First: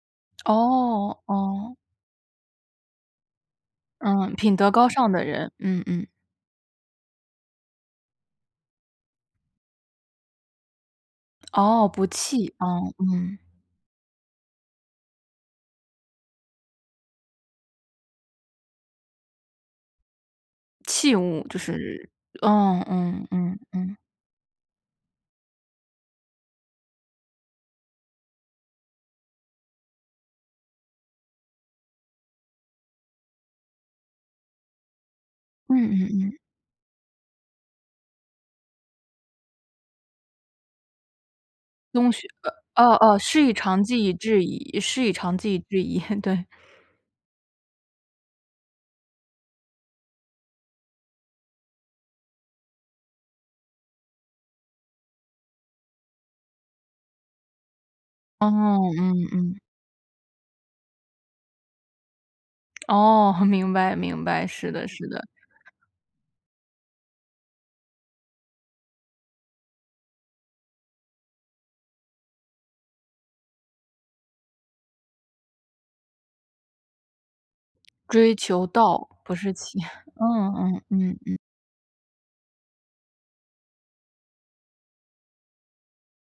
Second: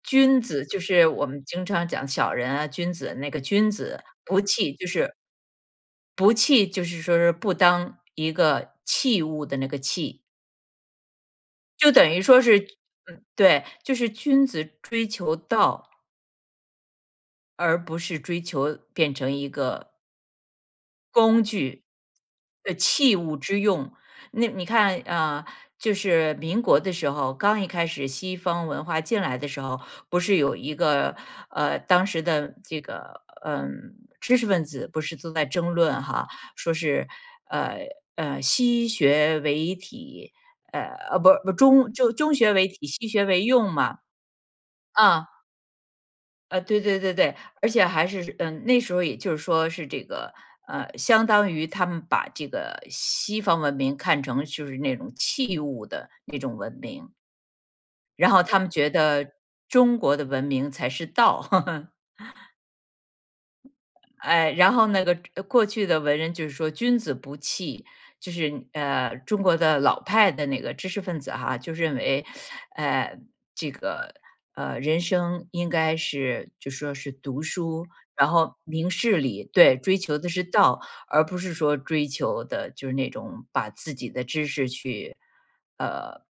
君子就是哦我们经哦。常讲小人啊君子，那个君子，嗯，不品德器就高尚是的人。嗯嗯。不器就是说说不当一个器物的那个器。哦，就不等于说器是哦，嗯。对，就是君子追求道而不是追求变成一个器工物就具。是呃嗯器嗯物嗯之用。嗯。那你看啊，就是民国的时候，刚一开始西方文化进来的时候，不是有一个，呃，当时的这个，嗯，知识分子不是都在争嗯论嗯哈，嗯。说是呃呃西学为体，呃，啊，不不，中中就学，中呃学为体，哦西哦，学“师为以用长嘛。技以制夷师以啊。长技以制夷”。对。呃，对对对对，而且还是，嗯，那时候也就是说是这个，呃相当于他们把这个西方文明看成就是那种器物的那种文明。然后哦，他们觉嗯得，嗯。中国的文明才是道。哦，明白明白，哎，是然的后那是个的。过去的文人就是说君子不器，就是，呃，中国的老派的那个知识分子哈，就认为，呃，这个，呃，人生应该是就说是读书，然追后求明道，事不理，是对，器，追 求的是嗯道，嗯嗯而不嗯。是说追求的就是那种把自己的知识去，呃